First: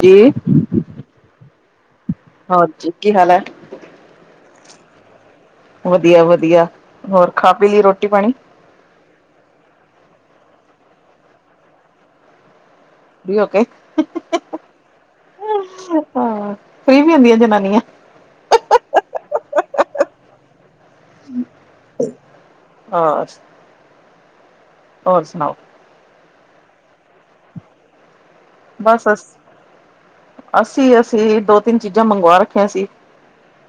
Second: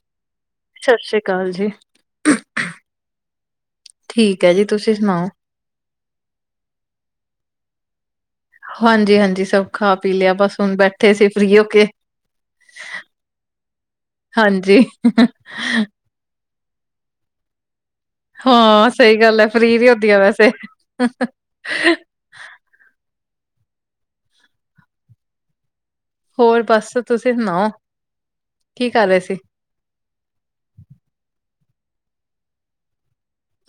ਕੀ ਸਸ ਰੀ ਕਾਲ ਜੀ। ਹੋਰ ਜੀ ਕੀ ਹਾਲ ਐ। ਠੀਕ ਐ ਜੀ ਤੁਸੀਂ ਸਨਾਓ। ਵਦੀਆ-ਵਦੀਆ, ਹੋਰ ਖਾ ਪੀ ਲੀ ਰੋਟੀ ਪਾਨੀ। ਹਾਂਜੀ-ਹਾਂਜੀ ਸਬ ਖਾ ਪੀ ਲਿਆ ਬਸ ਹੁਨ ਬੈਠੇ ਸੀ ਫਰੀ ਹੋ ਕੇ। ਫ੍ਰੀ ਹੋ ਕੇ ਹਾਂਜੀ। ਹਾਂ ਫਰੀ ਵੀ ਹੁੰਦੀਆਂ ਜਨਾਨੀਆਂ। ਹਾਂ ਸਈ ਗੱਲ ਐ ਫਰੀ ਵੀ ਹੁੰਦੀਆਂ ਵੈਸੇ। [inaudible] ਹੋਰ ਸੁਨਾਓ ਹੋਰ ਬਸ ਤੁਸੀਂ ਸਨਾਓ ਬਸ ਅਸੀਂ-ਅਸੀਂ ਦੋ ਤਿੰਨ ਚੀਜ਼ਾਂ ਮੰਗਵਾ ਰੱਖੀਆਂ ਸੀ।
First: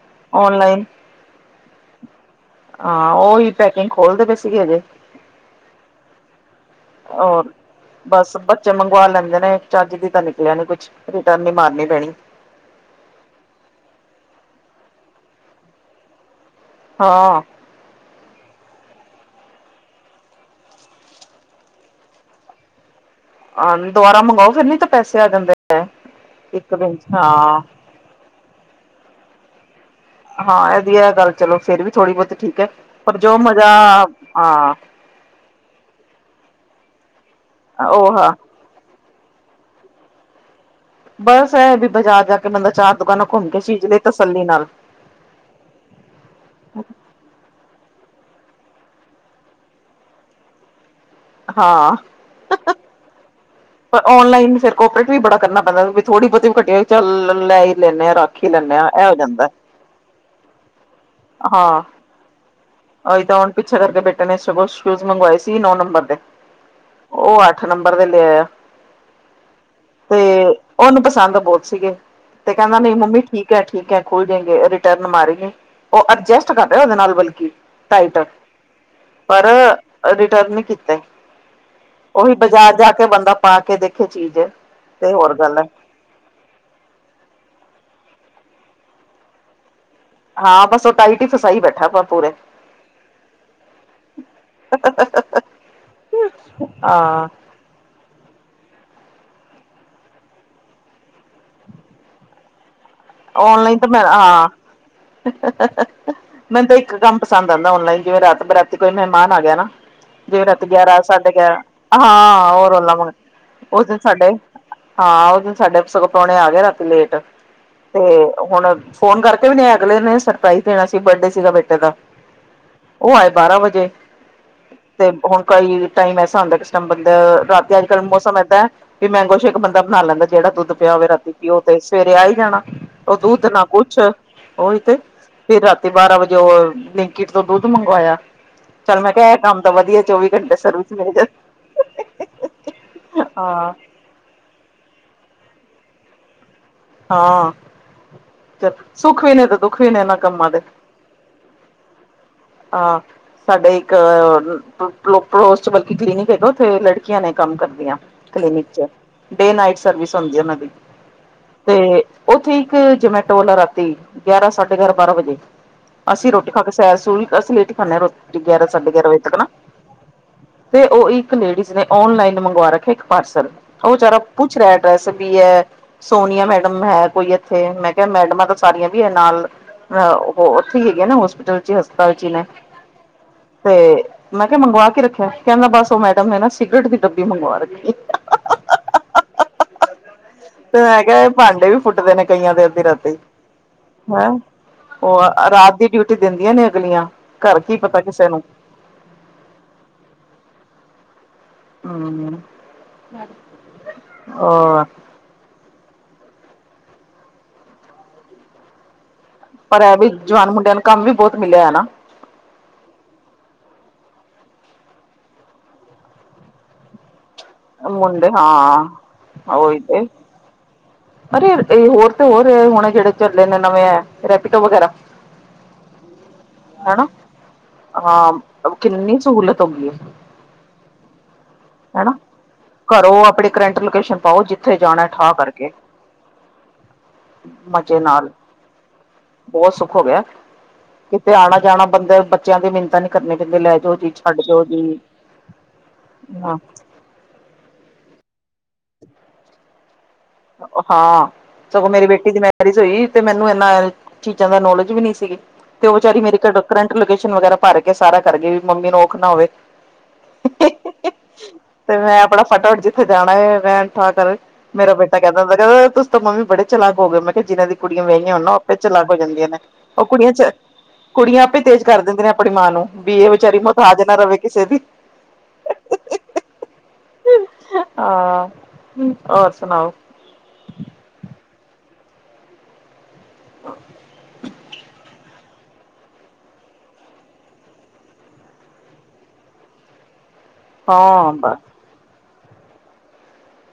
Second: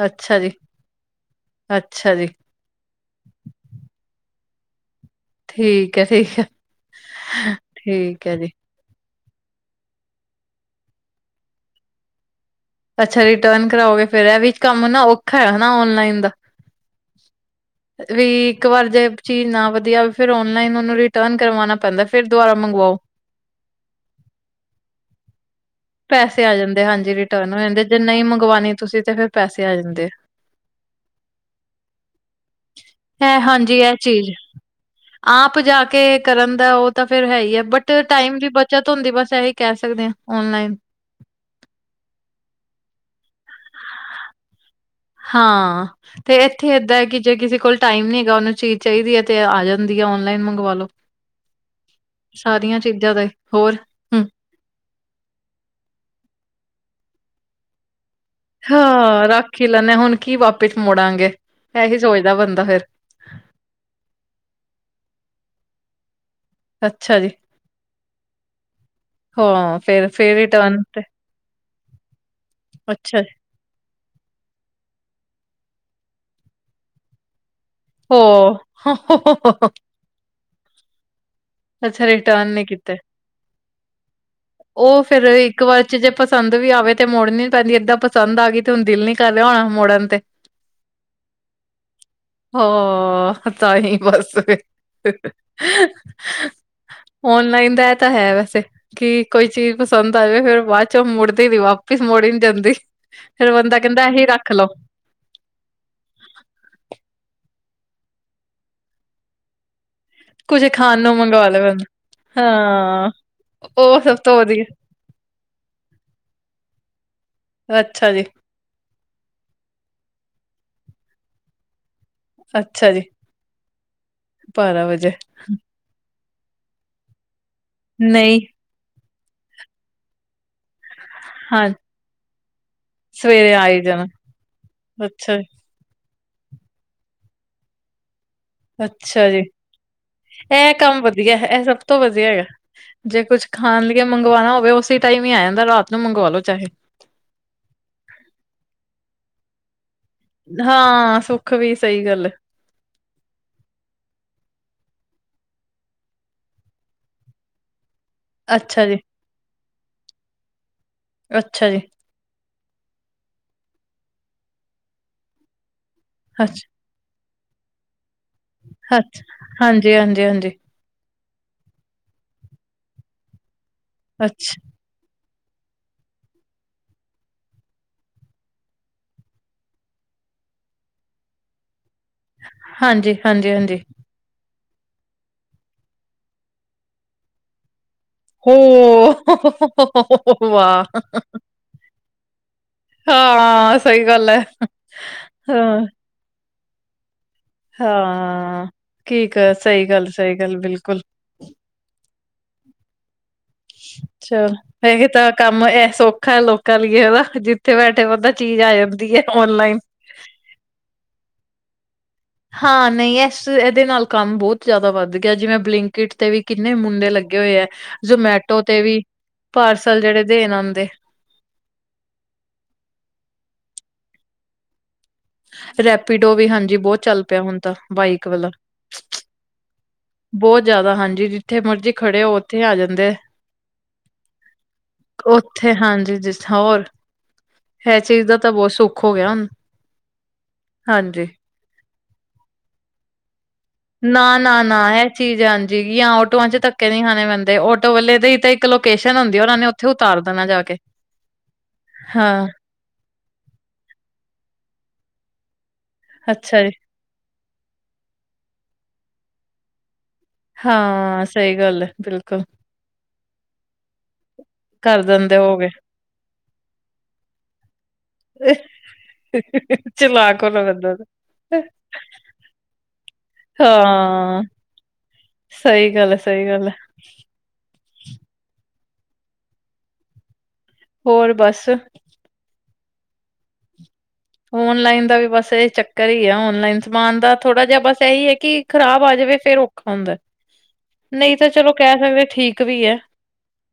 ਅੱਛਾ ਔਨਲਾਈਨ ਜੀ-ਅੱਛਾ ਜੀ। ਹਾਂ ਓਹੀ ਪੈਕਿੰਗ ਖੋਲਦੇ ਪਏ ਸੀਗੇ ਹੈਗੇ। ਠੀਕ ਐ-ਠੀਕ ਐ। ਹੋਰ ਬਸ ਬੱਚ ਚੇ ਮੰਗਵਾ ਲੈਂਦੇ ਨੇ ਚੱਜ ਦੀ ਤਾਂ ਨਿਕਲਿਆ ਨੇ ਕੁਛ, ਰਿਟਰਨ ਹੀ ਮਾਰਨੀ ਪੈਣੀ ਏ। ਅੱਛਾ ਜੀ ਰਿਟਰਨ ਕਰਾਓਗੇ ਫੇਰ ਇਹ ਵੀ ਕੰਮ ਨਾ ਔਖਾ ਹੈ ਹਨਾ ਔਨਲਾਈਨ ਦਾ। ਹਾਂ। ਵੀ ਇੱਕ ਵਾਰ ਜੇ ਚੀਜ਼ ਨਾ ਵਧੀਆ ਆਏ ਫੇਰ ਓਨਲਾਈਨ ਉਹਨੂੰ ਰਿਟਰਨ ਕਰਵਾਉਣਾ ਪੈਂਦਾ। ਫੇਰ ਦੁਬਾਰਾ ਮੰਗਵਾਓ। ਹਾਂ ਦੁਬਾਰਾ ਮੰਗਵਾਓ ਫੇਰ ਨੀ ਤਾਂ ਪੈਸੇ ਆ ਜਾਂਦੇ ਹੈ, ਪੈਸੇ ਆ ਇੱਕ ਜਾਂਦੇ ਦਿਨ ਚ ਹਾਂਜੀ ਹਾਂ। ਰਿਟਰਨ ਹੋ ਜਾਂਦੀ ਜੇ ਨਈ ਮੰਗਵਾਉਣੀ ਤੁਸੀਂ ਤੇ ਫੇਰ ਪੈਸੇ ਆ ਜਾਂਦੇ ਆ। ਹਾਂ ਇਹਦੀ ਆ ਗੱਲ ਚਲੋ ਫੇਰ ਵੀ ਥੋੜੀ ਬੋਹੁਤੀ ਠੀਕ ਹੈ, ਪਰ ਜੋ ਹੈ ਮਜ਼ਾ ਹਾਂਜੀ ਇਹ ਚੀਜ਼ ਹਾਂ ਆਪ ਜਾ ਕੇ ਕਰਨ ਦਾ ਉਹ ਤਾਂ ਫੇਰ ਹੈ ਹੀ ਹੈ, ਬਟ ਉਹ ਹਾਂ ਟਾਈਮ ਵੀ ਬ ਚਤ ਹੁੰਦੀ ਬਸ ਇਹੀ ਕਹਿ ਸਕਦੇ ਹਾਂ ਔਨਲਾਈਨ। ਬਸ ਇਹ ਵੀ ਬਾਜ਼ਾਰ ਜਾ ਕੇ ਬੰਦਾ ਚਾਰ ਦੁਕਾਨਾਂ ਕੁੱਮ ਕੇ ਚੀਜ ਲਏ ਤਸੱਲੀ ਨਾਲ। ਹਾਂ। ਤੇ ਇੱਥੇ ਏਦ ਹੈ ਕਿ ਜੇ ਕਿਸੇ ਕੋਲ ਟਾਈਮ ਨੀ ਹੈਗਾ ਉਹਨੂੰ ਚੀਜ਼ ਚਾਹੀਦੀ ਹੈ ਤੇ ਆ ਜਾਂਦੀ ਹੈ ਓਨਲਾਈਨ ਮੰਗਵਾ ਲੋ। ਹਾਂ। ਸਾਰੀਆਂ ਚੀਜ਼ਾਂ ਦਾ ਹੋਰ। ਪਰ ਹਮ ਔਨਲਾਈਨ ਫੇਰ ਕੋਪਰੇਟ ਵੀ ਬੜਾ ਕਰਨਾ ਪੈਂਦਾ ਵੀ ਥੋੜੀ ਬੋਹਤੀ ਵੀ ਘਟੀ ਚੱਲ ਲੈ ਹੀ ਲੈਂਦੇ ਆਂ ਰਾੱਖ। ਹਾਂ ਰਾਖੀ ਲੈਂਨੇ ਹਾਂ ਹੁਣ ਕੀ ਵਾਪਿਸ ਮੁੜਾਂਗੇ ਇਹੀ ਸੋਚਦਾ ਬੰਦਾ ਫੇਰ। ਏਦ ਹੁਣ ਪਿੱਛੇ ਕਰਕੇ ਬੇਟੇ ਨੇ ਸ਼ੂਜ ਮੰਗਵਾਏ ਸੀ ਨੌ ਨੰਬਰ ਦੇ। ਅੱਛਾ ਜੀ ਉਹ ਅੱਠ ਨੰਬਰ ਦੇ ਲੇ ਆਇਆ। ਹਾਂ। ਫੇਰ ਤੇ ਫੇਰ ਰਿਟਰਨ ਉਹਨੂੰ ਤੇ ਪਸੰਦ ਬੋਹਤ ਸੀਗੇ, ਤੇ ਕਹਿੰਦਾ ਨਹੀਂ ਮੰਮੀ ਅੱਛਾ ਜੀ ਠੀਕ ਕ ਠੀਕ ਹੈ ਖੋਲ ਦੇਗੇ ਰਿਟਰਨ ਮਾਰੇ ਗੇ ਉਹ ਅਡਜਸਟ ਕਰਦਾ ਵਾ ਉਹਦੇ ਨਾਲ ਬਲਕਿ ਟਾਈਟ ਆ, ਹੋ ਪਰ ਰਿਟਰਨ ਨੀ ਕੀਤਾ। ਅੱਛਾ ਉਹੀ ਰਿਟਰਨ ਨੀ ਬਾਜ਼ਾਰ ਜਾ ਕੀਤਾ ਕੇ ਬੰਦਾ ਪਾ ਕੇ ਦੇਖੇ ਚੀਜ਼। ਉਹ ਤੇ ਫੇਰ ਹੋਰ ਗੱਲ ਇੱਕ ਹੈ ਵਾਰ ਜੇ ਪਸੰਦ ਵੀ ਆਵੇ ਤੇ ਮੁੜ ਨੀ ਪੈਂਦੀ ਏਦਾਂ ਪਸੰਦ ਆ ਗਈ ਤੇ ਹੁਣ ਦਿਲ ਨੀ ਕਰ ਲਿਆ ਹੋਣਾ ਮੋੜਨ ਤੇ। ਹਾਂ ਬਸ ਉਹ ਪਾਈ ਫਸਾਈ ਬੈਠਾ ਆਪਾਂ ਪੂਰਾ। ਹਾਂ ਪਤਾ ਨਹੀ ਬਸ। ਹਾਂ। ਔਨਲਾਈਨ ਦਾ ਤਾਂ ਹੈ ਵੈਸੇ ਕਿ ਕੋਈ ਚੀਜ਼ ਪਸੰਦ ਆਵੇ ਫੇਰ ਬਾਦ ਚੋਂ ਮੁੜਦੀ ਨੀ ਵਾਪਿਸ ਮੋੜੀ ਨੀ ਜਾਂਦੀ। ਫੇਰ ਔਨਲਾਈਨ ਬੰਦਾ ਤਾਂ ਕਹਿੰਦਾ ਮੈਂ ਐਹੀ ਹਾਂ ਰੱਖ ਲੋ। [inaudible] ਮੈਨੂੰ ਤਾਂ ਇੱਕ ਕੰਮ ਪਸੰਦ ਆਂਦਾ ਔਨਲਾਈਨ, ਜਿਵੇਂ ਰਾਤ ਬਰਾਤੀ ਕੋਈ ਮਹਿਮਾਨ ਆ ਗਿਆ ਨਾ ਜਿਵੇਂ ਰਾਤ ਕੁੱਝ ਖਾਣ ਗਿਆਰਾਂ ਨੂੰ ਸਾਢੇ ਮੰਗਵਾ ਗਿਆਰਾਂ, ਲਏ ਬੰਦਾ ਹਾਂ ਹੋਰ ਰੋਲਾ। ਉਸ ਦਿਨ ਉਹ ਸਭ ਸਾਡੇ ਤੋਂ ਵਧੀਆ ਹਾਂ ਉਸ ਦਿਨ ਸਾਡੇ ਸਗੋਂ ਪ੍ਰਾਹੁਣੇ ਆ ਗਏ ਰਾਤੀ ਲੇਟ ਤੇ ਅੱਛਾ ਜੀ ਹੁਣ ਫੋਨ ਕਰਕੇ ਵੀ ਨੀ ਆਏ ਅਗਲੇ ਨੇ ਸਰਪ੍ਰਾਈਜ਼ ਦੇਣਾ ਸੀ ਬਰਡੇ ਸੀਗਾ ਬੇਟੇ ਦਾ ਅੱਛਾ ਜੀ ਉਹ ਆਏ ਬਾਰਾਂ ਵਜੇ, ਬਾਰਾਂ ਤੇ ਵਜੇ ਹੁਣ ਕਈ ਟਾਈਮ ਐਸਾ ਹੁੰਦਾ ਕਿਸ ਟਾਈਮ ਬੰਦਾ ਰਾਤ ਅੱਜ ਕੱਲ ਮੌਸਮ ਨਹੀਂ ਏਦਾਂ ਵੀ ਮੈਂਗੋ ਸ਼ੈਕ ਬੰਦਾ ਬਣਾ ਲੈਂਦਾ ਜਿਹੜਾ ਦੁੱਧ ਪਿਆ ਹੋਵੇ ਰਾਤੀ ਪੀਓ ਹਾਂ ਤੇ, ਸਵੇਰੇ ਆਈ ਜਾਣਾ ਦੁੱਧ ਸਵੇਰੇ ਨਾ ਆ ਹੀ ਕੁੱਛ, ਜਾਣਾ ਉਈ ਤੇ ਅੱਛਾ ਜੀ ਫੇਰ ਰਾਤੀ ਬਾਰਾਂ ਵਜੇ ਉਹ ਬਲਿੰਕੀਟ ਤੋਂ ਦੁੱਧ ਮੰਗਵਾਇਆ। ਚੱਲ ਮੈਂ ਅੱਛਾ ਕਿਹਾ ਇਹ ਜੀ, ਕੰਮ ਤਾਂ ਵਧੀਆ ਚੌਵੀ ਘੰਟੇ ਏ ਸਰਵਿਸ ਕੰਮ ਮਿਲ ਜਾ ਵਧੀਆ ਇਹ ਸਭ ਤੋਂ ਵਧੀਆ ਹੈ। ਜੇ ਕੁਛ ਹਾਂ ਖਾਣ ਲਈ ਮੰਗਵਾਣਾ ਹੋਵੇ ਉਸੇ ਟਾਈਮ ਈ ਆ ਜਾਂਦਾ ਰਾਤ ਨੂੰ ਮੰਗਵਾ ਲੋ ਚਾਹੇ। ਹਾਂ ਚੱਲ ਸੁੱਖ ਵੀ ਨੇ ਤੇ ਦੁੱਖ ਵੀ ਨੇ ਨਾਂ ਹਾਂ ਸੁੱਖ ਵੀ ਸਹੀ ਗੱਲ ਏ ਆਂ। ਸਾਡੇ ਇੱਕ ਪੋਲਸਟ ਵਰਗੀ ਕਲੀਨਿਕ ਹੈਗਾ ਉਥੇ ਲੜਕੀਆਂ ਨੇ ਕੰਮ ਕਰਦੀਆਂ। ਕਲੀਨਿਕ ਅੱਛਾ ਚ ਜੀ ਡੇ-ਨਾਈਟ ਸਰਵਿਸ ਹੁੰਦੀ ਏ ਉਨਾਂ ਦੀ ਅੱਛਾ ਜੀ ਤੇ ਉੱਥੇ ਇੱਕ ਜਮੈਟੋ ਵਾਲਾ ਰਾਤੀ ਗਿਆਰਾਂ-ਸਾਢੇ ਗਿਆਰਾਂ- ਬਾਰਾਂ ਵਜੇ ਅਸੀਂ ਰੋਟੀ ਖਾ ਕੇ ਅੱਛਾ ਸੁ ਸੈਰ-ਸੂਰ ਅਸੀ ਲੇਟੀ ਖਾਂਦੇ ਹਾਂ ਰੋਟੀ ਗਿਆਰਾਂ-ਸਾਢੇ ਗਿਆਰਾਂ ਵਜੇ ਅੱਛਾ ਤੱਕ ਨਾ ਹਾਂਜੀ ਹਾਂਜੀ ਹਾਂਜੀ ਤੇ ਓ ਇੱਕ ਲੇਡੀਜ਼ ਨੇ ਓਨਲਾਈਨ ਮੰਗਵਾ ਰੱਖਿਆ ਇੱਕ ਪਾਰਸਲ ਓ ਵਿਚਾਰਾ ਪੁੱਛ ਅੱਛਾ ਰਿਹਾ ਡਰੈਸ ਵੀ ਹੈ ਸੋਨੀਆ ਮੈਡਮ ਹੈ ਕੋਈ ਇੱਥੇ ਮੈਂ ਕਿਹਾ ਮੈਡਮਾਂ ਤਾਂ ਸਾਰੀਆਂ ਵੀ ਹੈ ਨਾਲ ਹ ਓ ਉੱਥੇ ਈ ਹੈਗੇ ਆ ਨਾ ਹੋਸਪਿਟਲ ਚ ਹਸਪਤਾਲ ਚ ਈ ਨੇ ਹਾਂਜੀ ਹਾਂਜੀ ਹਾਂਜੀ ਤੇ ਮੈਂ ਕਿਹਾ ਮੰਗਵਾ ਕੇ ਰੱਖਿਆ ਕਹਿੰਦਾ ਬਸ ਉਹ ਮੈਡਮ ਨੇ ਨਾ ਸਿਗਰਟ ਦੀ ਡੱਬੀ ਮੰਗਵਾ ਰੱਖੀ ਹੋ ਤੇ ਵਾਹ ਮੈਂ ਕਿਹਾ ਇਹ ਪਾਂਡੇ ਵੀ ਫੂਟਦੇ ਨੇ ਕਈਆਂ ਦੇ ਅੱਧੀ ਰਾਤੀ ਹਾਂ ਸਹੀ ਗੱਲ ਹੈਂ ਹੈ ਓ ਰਾਤ ਹਾਂ ਦੀ ਡਿਊਟੀ ਦਿੰਦੀਆਂ ਨੇ ਅਗਲੀਆਂ ਕੱਰ ਕੀ ਪਤਾ ਕਿਸੇ ਨੂੰ ਹਾਂ ਕੀ ਕਰਣ ਸਹੀ ਗੱਲ-ਸਹੀ ਗੱਲ ਬਿਲਕੁਲ। ਹ ਚਲ ਹੋਰ ਇਹ ਤਾਂ ਕੰਮ ਐ ਸੌਖਾ ਲੋਕਾਂ ਲਈ ਹੈਨਾ ਜਿੱਥੇ ਬੈਠੇ ਬੰਦਾ ਚੀਜ਼ ਆ ਜਾਂਦੀ ਏ‌। ਪਰ ਐ ਵੀ ਜਵਾਨ ਮੁੰਡਿਆਂ ਨੂੰ ਕੰਮ ਵੀ ਬੋਤ ਮਿਲਿਆ ਨਾ ਹਾਂ ਨਹੀਂ ਇਸ ਐਦੇ ਨਾਲ ਕੰਮ ਬੋਹਤ ਜ਼ਿਆਦਾ ਵੱਧ ਗਿਆ ਜਿਵੇਂ ਬਲਿੰਕਟ ਤੇ ਵੀ ਕਿੰਨੇ ਮੁੰਡੇ ਲੱਗੇ ਹੋਏ ਐ। ਮੁੰਡੇ ਜਮੈਟੋ ਤੇ ਵੀ ਹਾਂ ਉਹੀ ਪਾਰਸਲ ਤੇ ਜੇੜੇ ਦੇਣ ਆਂਦੇ। ਅਰੇ ਹੋਰ ਤੇ ਹੋਰ ਹੁਣੇ ਜੇੜੇ ਚੱਲੇ ਨੇ ਨਵੇਂ ਓ ਰੈਪੀਡੋ ਵਗੈਰਾ ਰੈਪੀਡੋ ਵੀ ਹਾਂਜ ਹੈਨਾ ਹਾਂ ਕਿੰਨੀ ਸਹੂਲਤ ਹੋ ਗਈ ਏ- ਬੋਤ ਜਾਦਾ ਹਾਂਜੀ ਜਿੱਥੇ ਮਰਜ਼ੀ ਹਨਾ। ਖੜੇ ਓ ਉੱਥੇ ਆ ਜਾਂਦੇ ਐ। ਘਰੋਂ ਆਪਣੇ ਕਰੰਟ ਲੋਕੇਸ਼ਨ ਪਾਓ ਜਿੱਥੇ ਜਾਣਾ ਠਾ ਕਰਕੇ ਜਿੱਥੇ ਹਾਂਜੀ ਜਿੱਥ‌ ਹੋਰ ਮਜ਼ੇ ਐ ਚੀਜ਼ ਨਾਲ ਦਾ ਤਾਂ ਬੋਤ ਸੁੱਖ ਹੋ ਗਿਆ ਹੁਣ। ਬਹੁਤ ਸੁੱਖ ਹੋ ਗਿਆ ਹਾਂਜੀ। ਕਿਤੇ ਆਣਾ-ਜਾਣਾ ਬੰਦੇ ਬੱਚਿਆਂ ਦੀ ਮਿੰਨਤਾਂ ਨੀ ਕਰਨੀ ਪੈਂਦੀ ਲੈ ਜੋ ਨਾ-ਨਾ-ਨਾ ਐ ਚੀਜ਼ ਹਾਂਜੀ ਯਾਂ ਓਟੋਆਂ ਚ ਧੱਕੇ ਨੀ ਖਾਣੇ ਪੈਂਦੇ ਆਟੋ ਵਾਲੇ ਦੀ ਤਾਂ ਇੱਕ ਲੋਕੇਸ਼ਨ ਹੁੰਦੀ ਏ ਉਨਾਂ ਨੇ ਓਥੇ ਉਤਾਰ ਦੇਣਾ ਜਾ ਕੇ। ਹਾਂ ਸਗੋਂ ਮੇਰੀ ਬੇਟੀ ਦੀ ਹਾਂ, ਮੈਰਿਜ ਈ ਤੇ ਮੈਨੂੰ ਏਨਾ ਚੀਜ਼ਾਂ ਦਾ ਨੌਲੇਜ ਵੀ ਨੀ ਸੀਗੀ ਤੇ ਓ ਵਿਚਾਰੀ ਮੇਰੇ ਅੱਛਾ ਜੀ, ਫ੍ਰੈਂਡ ਲੋਕੇਸ਼ਨ ਵਗੈਰਾ ਪਰ ਕੇ ਸਾਰਾ ਕਰਕੇ ਵੀ ਮੰਮੀ ਨੂੰ ਔਖ ਨਾ ਹੋਵੇ ਹਾਂ ਸਹੀ ਗੱਲ ਐ ਬਿਲਕੁਲ। ਜਿਥੇ ਜਾਣਾ ਐ ਵੈਣ ਠਾ ਕਰਣ ਕਰ ਦਨ ਤੁਸੀਂ ਤੇ ਮੰਮੀ ਤੁਸੀਂ ਬੜੇ ਚਲਾਕ ਹੋ ਗਏ ਹੋ ਮੈਂ ਕਿਹਾ ਜਿਨਾਂ ਦੀਆਂ ਕੁੜੀਆਂ ਵਿਆਹੀਆਂ ਹੋਣ ਨਾ ਓ ਆਪੇ ਚਲਾਕ ਹੋ ਜਾਂਦੀਆ ਨੇ ਓ ਕੁੜੀਆਂ ਚਲਾਕ ਚ ਹੋਣਾ ਪੈਂਦਾ ਕੁੜੀਆਂ ਉਹਦਾ। ਆਪੇ ਤੇਜ ਕਰ ਦਿੰਦੀ ਨੇ ਆਪਣੀ ਮਾਂ ਨੂੰ ਵੀ ਏ ਵਿਚਾਰੀ ਮਥਾਜ ਨਾ ਰਹੇ ਕਿ ਸੇ ਦੀ ਸਈ ਗੱਲ ਐ-ਸਈ ਗੱਲ ਐ। ਹਾਂ ਔਰ ਸੁਨਾਓ ਹੋਰ ਬਸ ਆਹ ਔਨਲਾਈਨ ਦਾ ਵੀ ਬਸ ਏ ਚੱਕਰ ਈ ਆ ਔਨਲਾਈਨ ਸਮਾਨ ਦਾ ਥੋੜਾ ਜਿਹਾ ਬਸ ਐਹੀ ਹੈ ਕਿ ਖਰਾਬ ਆ ਜਾਵੇ ਫੇਰ ਓ ਹੁੰਦਾ ਹਾਂ ਨਹੀਂ ਤਾਂ ਬਸ ਚਲੋ ਕੈ ਦਵੇ ਠੀਕ ਵੀ ਹੈ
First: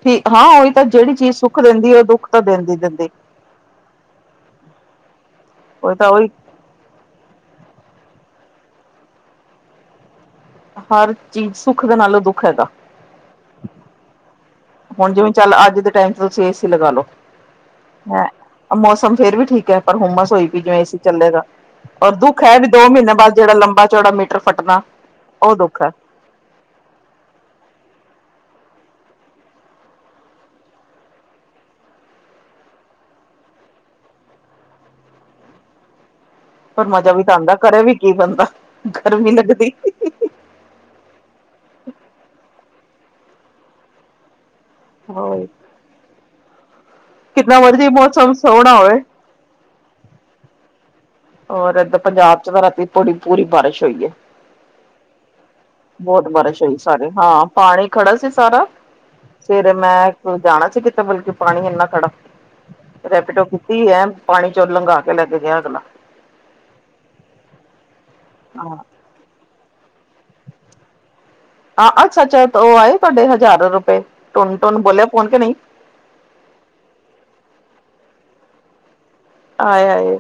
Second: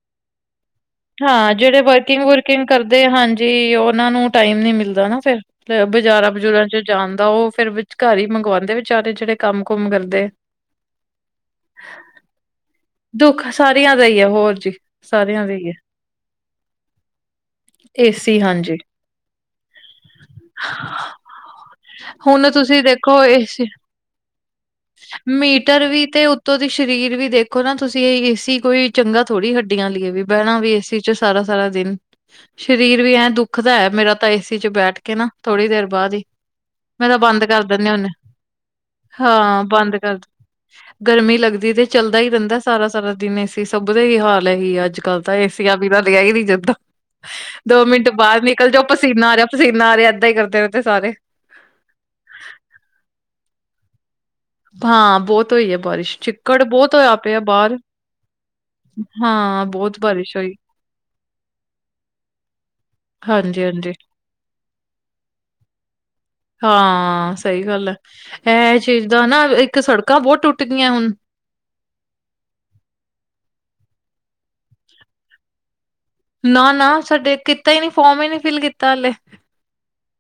ਠੀਕ ਹਾਂ ਉਹੀ ਤਾਂ ਜਿਹੜੀ ਚੀਜ਼ ਹਾਂ ਸੁੱਖ ਜੇੜੇ ਦਿੰਦੀ ਹੈ ਵਰਕਿੰਗ ਦੁੱਖ ਤਾਂ ਵੁਰਕਿੰਗ ਦਿੰਦੀ ਕਰਦੇ ਦਿੰਦੀ ਹਾਂਜੀ ਉਹਨਾ ਨੂੰ ਟਾਈਮ ਨੀ ਮਿਲਦਾ ਨਾ ਫੇਰ ਉਹੀ ਤਾਂ ਉਹੀ ਬਜ਼ਾਰਾਂ -ਬਜੂਰਾਂ ਚ ਜਾਣਦਾ ਉਹ ਫੇਿਰ ਵਿਚ ਘਰ ਹੀ ਮੰਗਵਾਂਦੇ ਵਿਚਾਰੇ ਜੇੜੇ ਕੰਮ ਕੁਮ ਕਰਦੇ ਹਰ ਚੀਜ਼ ਸੁੱਖ ਦੇ ਨਾਲੋਂ ਦੁੱਖ ਹੈਗਾ ਦੁੱਖ ਸਾਰੀਆਂ ਦਾ ਈ ਐ ਹੋਰ ਜੀ ਹੁਣ ਜਿਵੇਂ ਸਾਰਿਆਂ ਦਾ ਚੱਲ ਈ ਐ ਅੱਜ ਦੇ ਟੈਮ ਚ ਤੁਸੀਂ ਏ ਸੀ ਲਗਾ ਲੋ ਏਸੀ ਹਾਂਜੀ। ਹੈਂ ਮੌਸਮ ਫੇਰ ਵੀ ਠੀਕ ਹੈ ਪਰ ਹੁਮਸ ਹੋਈ ਵੀ ਜਿਵੇਂ ਏ ਸੀ ਚੱਲੇਗਾ ਔਰ ਦੁੱਖ ਹੁਣ ਹੈ ਵੀ ਤੁਸੀਂ ਦੋ ਮਹੀਨੇ ਦੇਖੋ ਬਾਅਦ ਜੇੜਾ ਏਸੀ ਲੰਬਾ ਚੌੜਾ ਮੀਟਰ ਪਟਣਾ ਉਹ ਦੁੱਖ ਹੈ ਉਤੋਂ ਦੀ ਸ਼ਰੀਰ ਵੀ ਦੇਖ ਦੇਖੋ ਨਾ ਤੁਸੀਂ ਏਸੀ ਕੋਈ ਚੰਗਾ ਥੋੜੀ ਹੱਡੀਆਂ ਲਈ ਏ ਵੀ ਬੈਣਾ ਵੀ ਏਸੀ ਚ ਸਾਰਾ ਸਾਰਾ ਦਿਨ। ਸਰੀਰ ਵੀ ਐਂ ਦੁੱਖ ਦਾ ਐ ਮੇਰਾ ਤਾਂ ਏਸੀ ਚ ਬੈਠ ਕੇ ਨਾ ਥੋੜੀ ਦੇਰ ਬਾਅਦ ਹੀ। ਪਰ ਮੈਂ ਮਜ਼ਾ ਤਾਂ ਵੀ ਬੰਦ ਆਉਂਦਾ ਕਰ ਕਰੇ ਦਿੰਨ ਵੀ ਹਨੇ ਕੀ ਬੰਦਾ ਗਰਮੀ ਹਾਂ ਲੱਗਦੀ ਬੰਦ ਕਰ। ਗਰਮੀ ਲੱਗਦੀ ਤੇ ਚੱਲਦਾ ਹੀ ਰੈਂਦਾ ਸਾਰਾ ਸਾਰਾ ਦਿਨ ਏਸੀ ਸਭ ਦਾ ਇਹੀ ਹਾਲ ਐ ਹੀ ਆ ਅੱਜ ਅੱਜ ਕੱਲ ਤਾਂ ਏਸੀਆਂ ਬਿਨਾ ਰੇਆ ਹੀ ਨਹੀਂ ਜਾਂਦਾਂ ਕਿੰਨਾ ਦੋ ਮਰਜੀ ਮਿੰਟ ਮੌਸਮ ਬਾਅਰ ਨਿਕਲ ਸੋਹਣਾ ਜਾਓ ਹੋਵੇ ਪਸੀਨਾ ਆ ਜਾਨ ਪਸੀਨਾ ਆ ਰੇਆ ਏਦਾਂ ਹੀ ਕਰਦੇ ਰੈਂਦੇ ਸਾਰੇ। ਔਰ ਏਦਰ ਪੰਜਾਬ ਚ ਤਾਂ ਰਾਤੀ ਬੜੀ ਪੂਰੀ ਬਾਰਿਸ਼ ਹੋਈ ਏ। ਹਾਂ ਬੋਤ ਹੋਈ ਏ ਬਾਰਿਸ਼ ਚਿੱਕੜ ਹੋਈ ਬੋਤ ਸਾਰੇ ਹੋਇਆ ਪਿਆ ਹਾਂ ਬਾਰ। ਪਾਣੀ ਖੜਾ ਸੀ ਸਾਰਾ ਸਵੇਰੇ ਬਾਰਿਸ਼ ਮੈਂ ਹੋਈ। ਜਾਣਾ ਸੀ ਕਿਤੇ ਬਲਕਿ ਪਾਣੀ ਇੰਨਾ ਖੜਾ। ਰੈਪੀਡੋ ਕੀਤੀ ਹਾਂਜੀ-ਹਾਂਜੀ, ਐ ਪਾਣੀ ਚੋਂ ਲੰਘਾ ਕੇ ਲੈ ਕੇ ਗਿਆ ਅਗਲਾ। ਹਾਂ ਸਹੀ ਗੱਲ ਐ ਹਾਂ ਇਹ ਚੀਜ਼ ਦਾ ਨਾ ਇੱਕ ਸੜਕਾਂ ਬਹੁਤ ਟੁੱਟ ਗਈਆਂ ਹੁਨ। ਹਾਂ ਅੱਛਾ ਅੱਛਾ ਓਹ ਆਏ ਤੁਹਾਡੇ ਹਜ਼ਾਰੋ ਰੁਪਏ ਟੁੰਨ ਟੁੰਨ ਬੋਲਿਆ ਫੋਨ ਕੇ ਨਈਂ। ਨਾ ਨਾ ਸਾਡੇ ਕੀਤਾ ਹੀ ਨੀ ਫੋਰਮ ਹੀ ਨੀ ਫਿਲ ਕੀਤਾ ਹਾਲੇ। ਆਏ ਆਾਏ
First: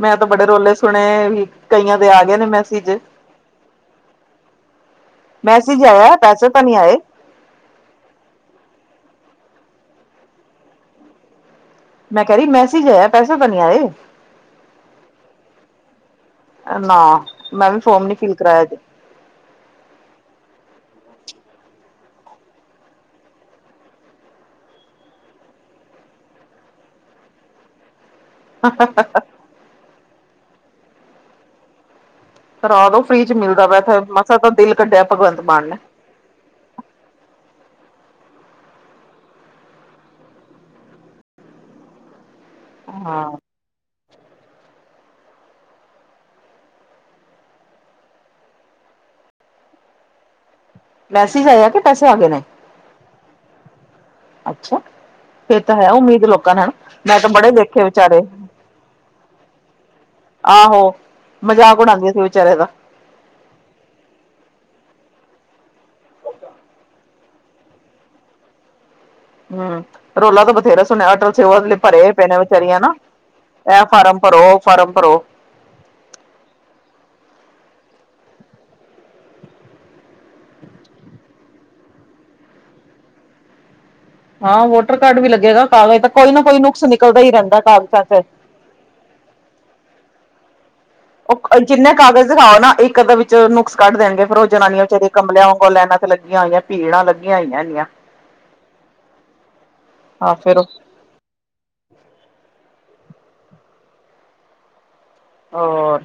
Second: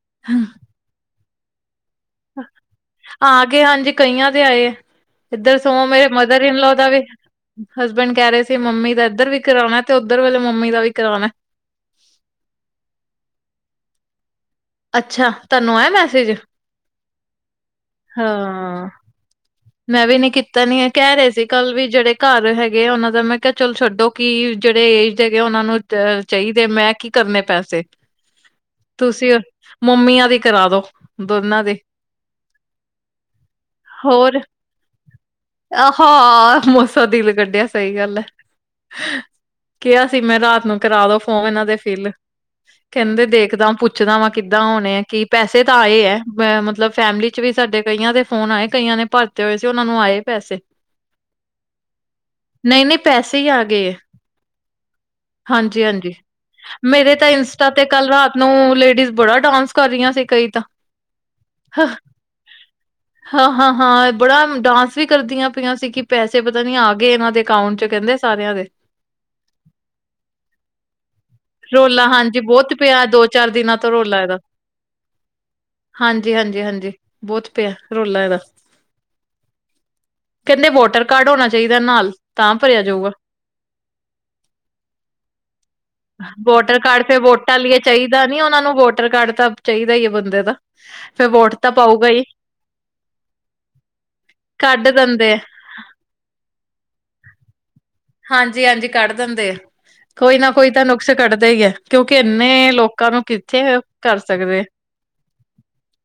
ਮੈਂ ਤਾਂ ਬੜੇ ਰੋਲੇ ਸੁਣੇ ਵੀ। ਕਈਆਂ ਦੇ ਆ ਗਏ ਨੇ ਮੈਸੇਜ ਆਗੇ ਹਾਂਜੀ ਕਈਆਂ ਦੇ ਆਏ। ਇੱਧਰ ਸੋ ਮੈਸੇਜ ਮੇਰੇ ਆਇਆ ਮਦਰ ਪੈਸੇ ਇਨ ਤਾਂ ਲੋ ਨਹੀਂ ਦਾ ਆਏ ਵੀ ਹਸਬੈਂਡ ਕੈ ਰਹੇ ਸੀ ਮੰਮੀ ਦਾ ਇੱਧਰ ਵੀ ਕਰਾਨਾ ਤੇ ਓਧਰ ਵਾਲੇ ਮੰਮੀ ਦਾ ਵੀ ਕਰਾਨਾ। ਮੈਂ ਕੈ ਰਹੀ ਮੈੇਸੇਜ ਆਇਆ ਪੈਸੇ ਤੇ ਨਹੀਂ ਆਏ। ਅੱਛਾ, ਤੁਹਾਨੂੰ ਆਇਆ ਮੈਸੇਜ? ਨਾ ਮੈਂ ਵੀ ਫੋਮ ਨੀ ਫਿਲ ਕਰਾਇਆ ਹਜੇ। ਹਾਂ। ਮੈਂ ਵੀ ਨੀ ਕੀਤਾ ਨੀ ਹੈ ਕੈ ਰਹੇ ਸੀ ਕੱਲ ਵੀ ਜੇੜੇ ਘਰ ਹੈਗੇ ਆ ਓਹਨਾਂ ਦਾ ਮੈਂ ਕਿਹਾ ਚਲ ਛੱਡੋ। ਕਿ ਜੇੜੇ ਏ ਜੇੜੇ ਓਹਨਾਂ ਨੂੰ ਚਾਈਦੇ ਮੈਂ ਕੀ ਕਰਨੇ ਪੈਸੇ। ਤੁਸੀਂ ਮੰਮੀਆਂ ਦੇ ਕਰਾ ਦੋ ਦੋਨਾਂ ਦੇ। ਕਰਾਦੋ ਫਰੀ ਚ ਮਿਲਦਾ ਪਿਆ ਮਸਾ ਤਾਂ ਦਿਲ ਕੱਢਿਆ ਭਗਵੰਤ ਮਾਨ ਨੇ। ਹਾਂ ਮਸਾ ਦਿਲ ਕੱਢਿਆ ਸਹੀ ਗੱਲ ਐ। ਕੇਆ ਸੀ ਮੈਂ ਰਾਤ ਨੂੰ ਕਰਾ ਦੋ ਫੋਮ ਇਹਨਾਂ ਦੇ ਫਿਲ। ਕੈਂਦੇ ਹਾਂ ਦੇਖਦਾ ਪੁੱਛਦਾ ਮੈਂ ਕਿੱਦਾਂ ਹੋਨੇ ਐ ਕਿ ਪੈਸੇ ਤਾਂ ਆਏ ਐ ਮਤਲਬ ਫੈਮਿਲੀ ਚ ਵੀ ਸਾਡੇ ਕਈਆਂ ਦੇ ਫੋਨ ਆਏ ਕਈਆਂ ਨੇ ਪਰ ਤੇ ਹੋਏ ਸੀ ਓਹਨਾ ਨੂੰ ਆਏ ਪੈਸੇ। ਮੈਸੇਜ ਆਇਆ ਕਿ ਪੈਸੇ ਆ ਗਏ ਨੇ ਨਹੀਂ ਨਹੀਂ ਪੈਸੇ ਹੀ ਆ ਗਏ ਅੱਛਾ। ਫੇਰ ਤਾਂ ਹਾਂਜੀ ਹੈ ਹਾਂਜੀ ਉਮੀਦ ਲੋਕਾਂ ਨੂੰ ਹਨਾ ਮੇਰੇ ਮੈਂ ਤਾਂ ਬੜੇ ਇੰਸਟਾ ਦੇਖੇ ਤੇ ਕੱਲ ਵਿਚਾਰੇ ਰਾਤ ਨੂੰ ਲੇਡੀਜ਼ ਬੜਾ ਡਾਂਸ ਕਰ ਰਹੀਆਂ ਸੀ ਕਈ ਤਾਂ। ਆਹੋ ਮਜ਼ਾਕ ਉਡਾਦੀਆਂ ਸੀ ਵਿਚਾਰੇ ਦਾ। ਹਾਂ ਹਾਂ ਹਾਂ ਬੜਾ ਡਾਂਸ ਵੀ ਕਰਦੀਆਂ ਪਈਆਂ ਸੀ ਕਿ ਪੈਸੇ ਪਤਾ ਨੀ ਆ ਗਏ ਇਹਨਾਂ ਦੇ ਅਕਾਊਂਟ ਚ ਕੈਂਦੇ ਸਾਰਿਆਂ ਦੇ। ਹਮ ਰੋਲਾ ਤਾਂ ਬਥੇਰਾ ਸੁਣਿਆ ਅਟਲ [unintelligible] ਰੌਲਾ ਪਰੇ ਪੇ ਨੇ ਹਾਂਜੀ ਬਹੁਤ ਵੇਚਾਰੀਆ ਅਨਾ, ਪਿਆ ਦੋ ਚਾਰ ਦਿਨਾਂ ਐ ਤੋਂ ਫਾਰਮ ਰੌਲਾ ਇਹਦਾ ਪਰੋ ਓ ਫਾਰਮ ਪਰੋ। ਹਾਂਜੀ, ਹਾਂਜੀ, ਹਾਂਜੀ ਬੋਤ ਪਯੈ ਰੋਲਾ ਐਦਾ। ਕੈਂਦੇ ਵੋਟਰ ਕਾਰਡ ਓਨਾ ਚਾਈਦੈ ਨਾਲ ਤਾ ਪਰੇਆ ਜਾਊਗਾ। ਹਾਂ ਵੋਟਰ ਕਾਰਡ ਵੀ ਲੱਗੇਗਾ ਕਾਗਜ਼ ਤਾ ਕੋਈ ਨਾ ਕੋਈ ਨੁਕਸ ਨਿਕਲਦਾ ਈ ਰੈਂਦੈ ਕਾਗਜਾ ਚ। ਓਨਾ ਨੂੰ ਵੋਟ ਟਰ ਕਾਰਡ ਤਾ ਚਾਈਦਾ ਈ ਏ ਬੰਦੇ ਦਾ। ਫੇਰ ਵੋਟ ਓ ਤਾਂ ਜਿੰਨੇ ਪਾਊਗਾ ਹੀ ਕਾਗਜ ਦਿਖਾਓ ਨਾ ਇੱਕ ਅੱਦਾ ਵਿੱਚ ਨੁਕਸ ਕਾੱਢ ਦੇਨਗੇ ਫੇਰ ਓ ਜਨਾਨੀਆਂ ਕੱਢ ਵਚਾਰੀਆਂ ਦਿੰਦੇ ਆ ਕਮਲਿਆ ਆਗੋਂ ਲੈਨਾ ਤੇ ਲੱਗੀਆਂ ਓਈਐ ਪੀੜਾਂ ਲੱਗੀਆਂ ਓਈਐ ਇਨੀਆਂ। ਹਾਂਜੀ-ਹਾਂਜੀ ਕਾੱਢ ਦਿੰਦੇ ਐ ਹਾਂ ਕੋਈ ਨਾ ਫੇਰ ਕੋਈ ਤਾ ਨੁਕਸ ਕੱਢਦੇ ਈ ਐ ਕਯੋਕਿ ਐਨੇ ਲੋਕਾ ਨੂੰ ਕਿੱਥੇ ਕਾਰ ਸਕਦੇ। ਔਰ।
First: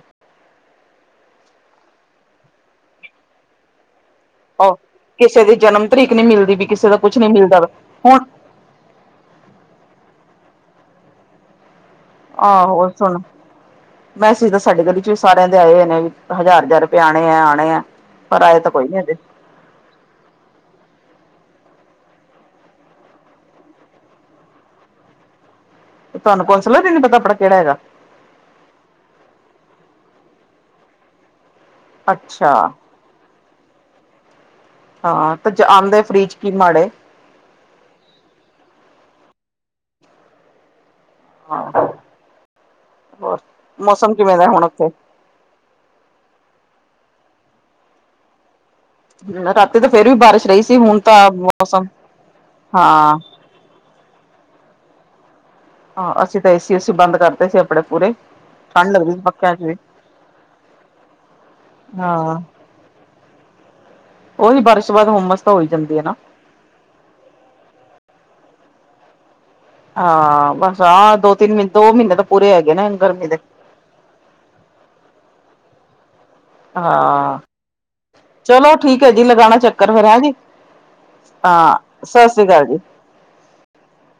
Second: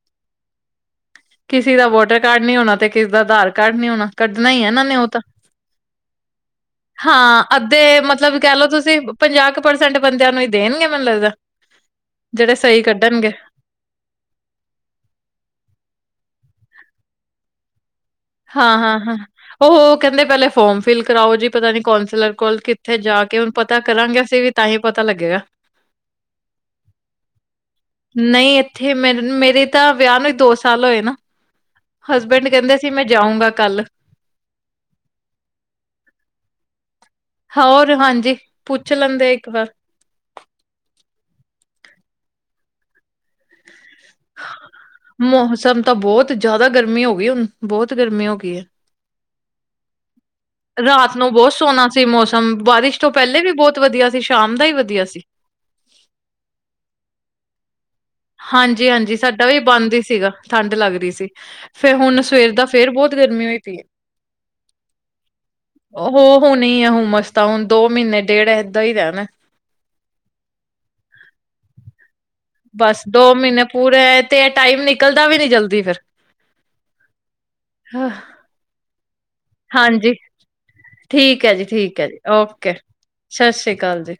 ਕਿਸੇ ਦਾ ਵੋਟਰ ਕਾਰਡ ਨੀ ਓਣਾ ਤੇ ਕਿਸੇ ਦਾ ਅਧਾਰ ਕਾਰਡ ਨੀ ਓਣਾ। ਕੱਡਨਾ ਈ ਐ ਉਹ ਏਨਾ ਨੇ ਓ ਤਾ, ਕਿਸੇ ਦੀ ਜਨਮ ਤਰੀਕ ਨੀ ਮਿਲਦੀ ਵੀ ਕਿਸੇ ਦਾ ਕੁਛ ਨੀ ਹਾਂ ਮਿਲਦਾ ਅੱਦੇ ਹੁਣ ਮਤਲਬ ਕੈ ਲੋ ਤੁਸੀ ਪਂਜਾ ਕ ਪਰਸੈਂਟ ਬਂਦੇਆਂ ਨੂੰ ਈ ਦੇਨਗੇ ਮੈਨ ਲੱਗਦਾ। ਜਿਹੜੇ ਸਹੀ ਆਹੋ ਸੁਣ। ਕੱਢਣਗੇ, ਮੈਸਿਜ ਤਾ ਸਾਡੀ ਗਲੀ ਚ ਵੀ ਸਾਰੇਆ ਦੇ ਆਏ ਓ ਨੇ ਵੀ, ਹਜ਼ਾਰ-ਹਜ਼ਾਰ ਰਪੇ ਆਣੇ ਐ ਆਣੇ ਐ। ਹਾਂ, ਹਾਂ, ਹਾਂ। ਓਹੋ ਕੈਂਦੇ ਪੈਲੇ ਫੋਮ ਫਿਲ ਕਰਾਓ ਜੀ ਪਤਾ ਨੀ ਕੌਂਸਲਰ ਕੋਲ ਕਿੱਥੇ ਜਾ ਕੇ ਓਨ ਪਤਾ ਕਰਾਗੇ ਅਸੀ ਵੀ ਤਾ ਹੀ ਪਤਾ ਲੱਗੇਗਾ। ਤੁਆਨੂੰ ਕੋਂਸਿਲਰ ਈ ਨੀ ਪਤਾ ਅਪਣਾ ਕੇੜਾ ਐਗਾ। ਨਈ ਐਥੇ ਮੈਨ ਮੇਰੇ ਤਾ ਵਯਾ ਨੂੰ ਈ ਦੋ ਸਾਲ ਓਏ ਨਾ, ਹਸਬੈਂਡ ਅੱਛਾ ਕੈਂਦੇ ਕਿ ਮੈਂ ਜਾਊਗਾ ਕਾੱਲ। ਹਾਂ ਤੇ ਜ ਆਂਦੇ ਫਰੀਚ ਕੀ ਮਾੜੇ। ਹੋਰ ਹਾਂਜੀ, ਪੁੱਛ ਲੈਂਦੇ ਇੱਕ ਵਾਰ। ਹਾਂ, ਹੋਰ ਮੌਸਮ ਕਿਵੇਂ ਦੈ ਹੋਣ ਓਥੇ। ਮੌਸਮ ਤਾ ਬੋਤ ਜ਼ਆਦਾ ਗਰਮੀ ਓ ਗਈ ਓਨ ਬੋਤ ਗਰਮੀ ਹੋ ਗਈ ਏ। ਰਾਤੀ ਤੇ ਫੇਰ ਵੀ ਬਾਰਿਸ਼ ਰਈ ਸ ਰਾਤ ਨੂੰ ਬੋਤ ਸੋਨਾ ਸੀ ਮੌਸਮ ਬਾਰਿਸ਼ ਤੋ ਹਾਂ ਪੈਲੇ ਵੀ ਬੋਤ ਵਦੀਆ ਸੀ ਸ਼ਾਮ ਦਾ ਈ ਵਦੀਆ ਸੀ। ਹਾਂ ਅਸੀ ਤਾ ਏ ਸੀ ਓ ਸੀ ਬਾਂਦ ਕਾਰਤੇ ਸੀ ਅਪਣੇ ਪੂਰੇ। ਠੰਢ ਲੱਗਦੀ ਹਾਂਜੀ-ਹਾਂਜੀ ਸੀ ਸਾਡਾ ਪੱਕਿਆਂ ਵੀ ਚ ਬਾਂਦ ਈ ਸੀਗਾ ਠਾੱਡ ਲਾੱਗ ਰੀ ਸੀ। ਫੇਰ ਹੁਨ ਸਵੇਰ ਦਾ ਫੇਰ ਬੋਤ ਗਰਮੀ ਹੋਈ ਪੀ ਏ। ਓਹੀ ਬਾਰਿਸ਼ ਤੋ ਬਾਦ ਹੁਮਸ ਤਾ ਹੋਈ ਜਾਂਦੀ ਏ ਨਾ। ਹੋਨੀ ਈ ਐ ਹੁਮਸ ਤਾ ਓਨ ਦੋ-ਮੀਨੇ ਡੇਢ ਐਦਾ ਈ ਰੈਣੈ ਹਾਂ ਬਾੱਸ ਆ ਦੋ-ਤਿੰਨ ਮੀਨ ਦੋ ਮੀਨੇ ਤਾ ਬਾਸ ਦੋ ਮੀਨੇ ਪੂਰੇ ਤੇ ਐ ਟਾਈਮ ਨਿਕਲਦਾ ਵੀ ਨੀ ਜਲਦੀ ਫੇਰ। ਹਾਂ, ਚਲੋ ਠੀਕ ਹੈ ਜੀ ਲਗਾਣਾ ਚੱਕਰ ਫੇਰ ਹਾਂਜੀ। ਹੈ ਜੀ, ਠੀਕ ਆ ਸਾਸੀ ਕਾਲ ਜੀ। ਸ਼ਾਸ਼੍ਰੀ ਕਾਲ ਜੀ।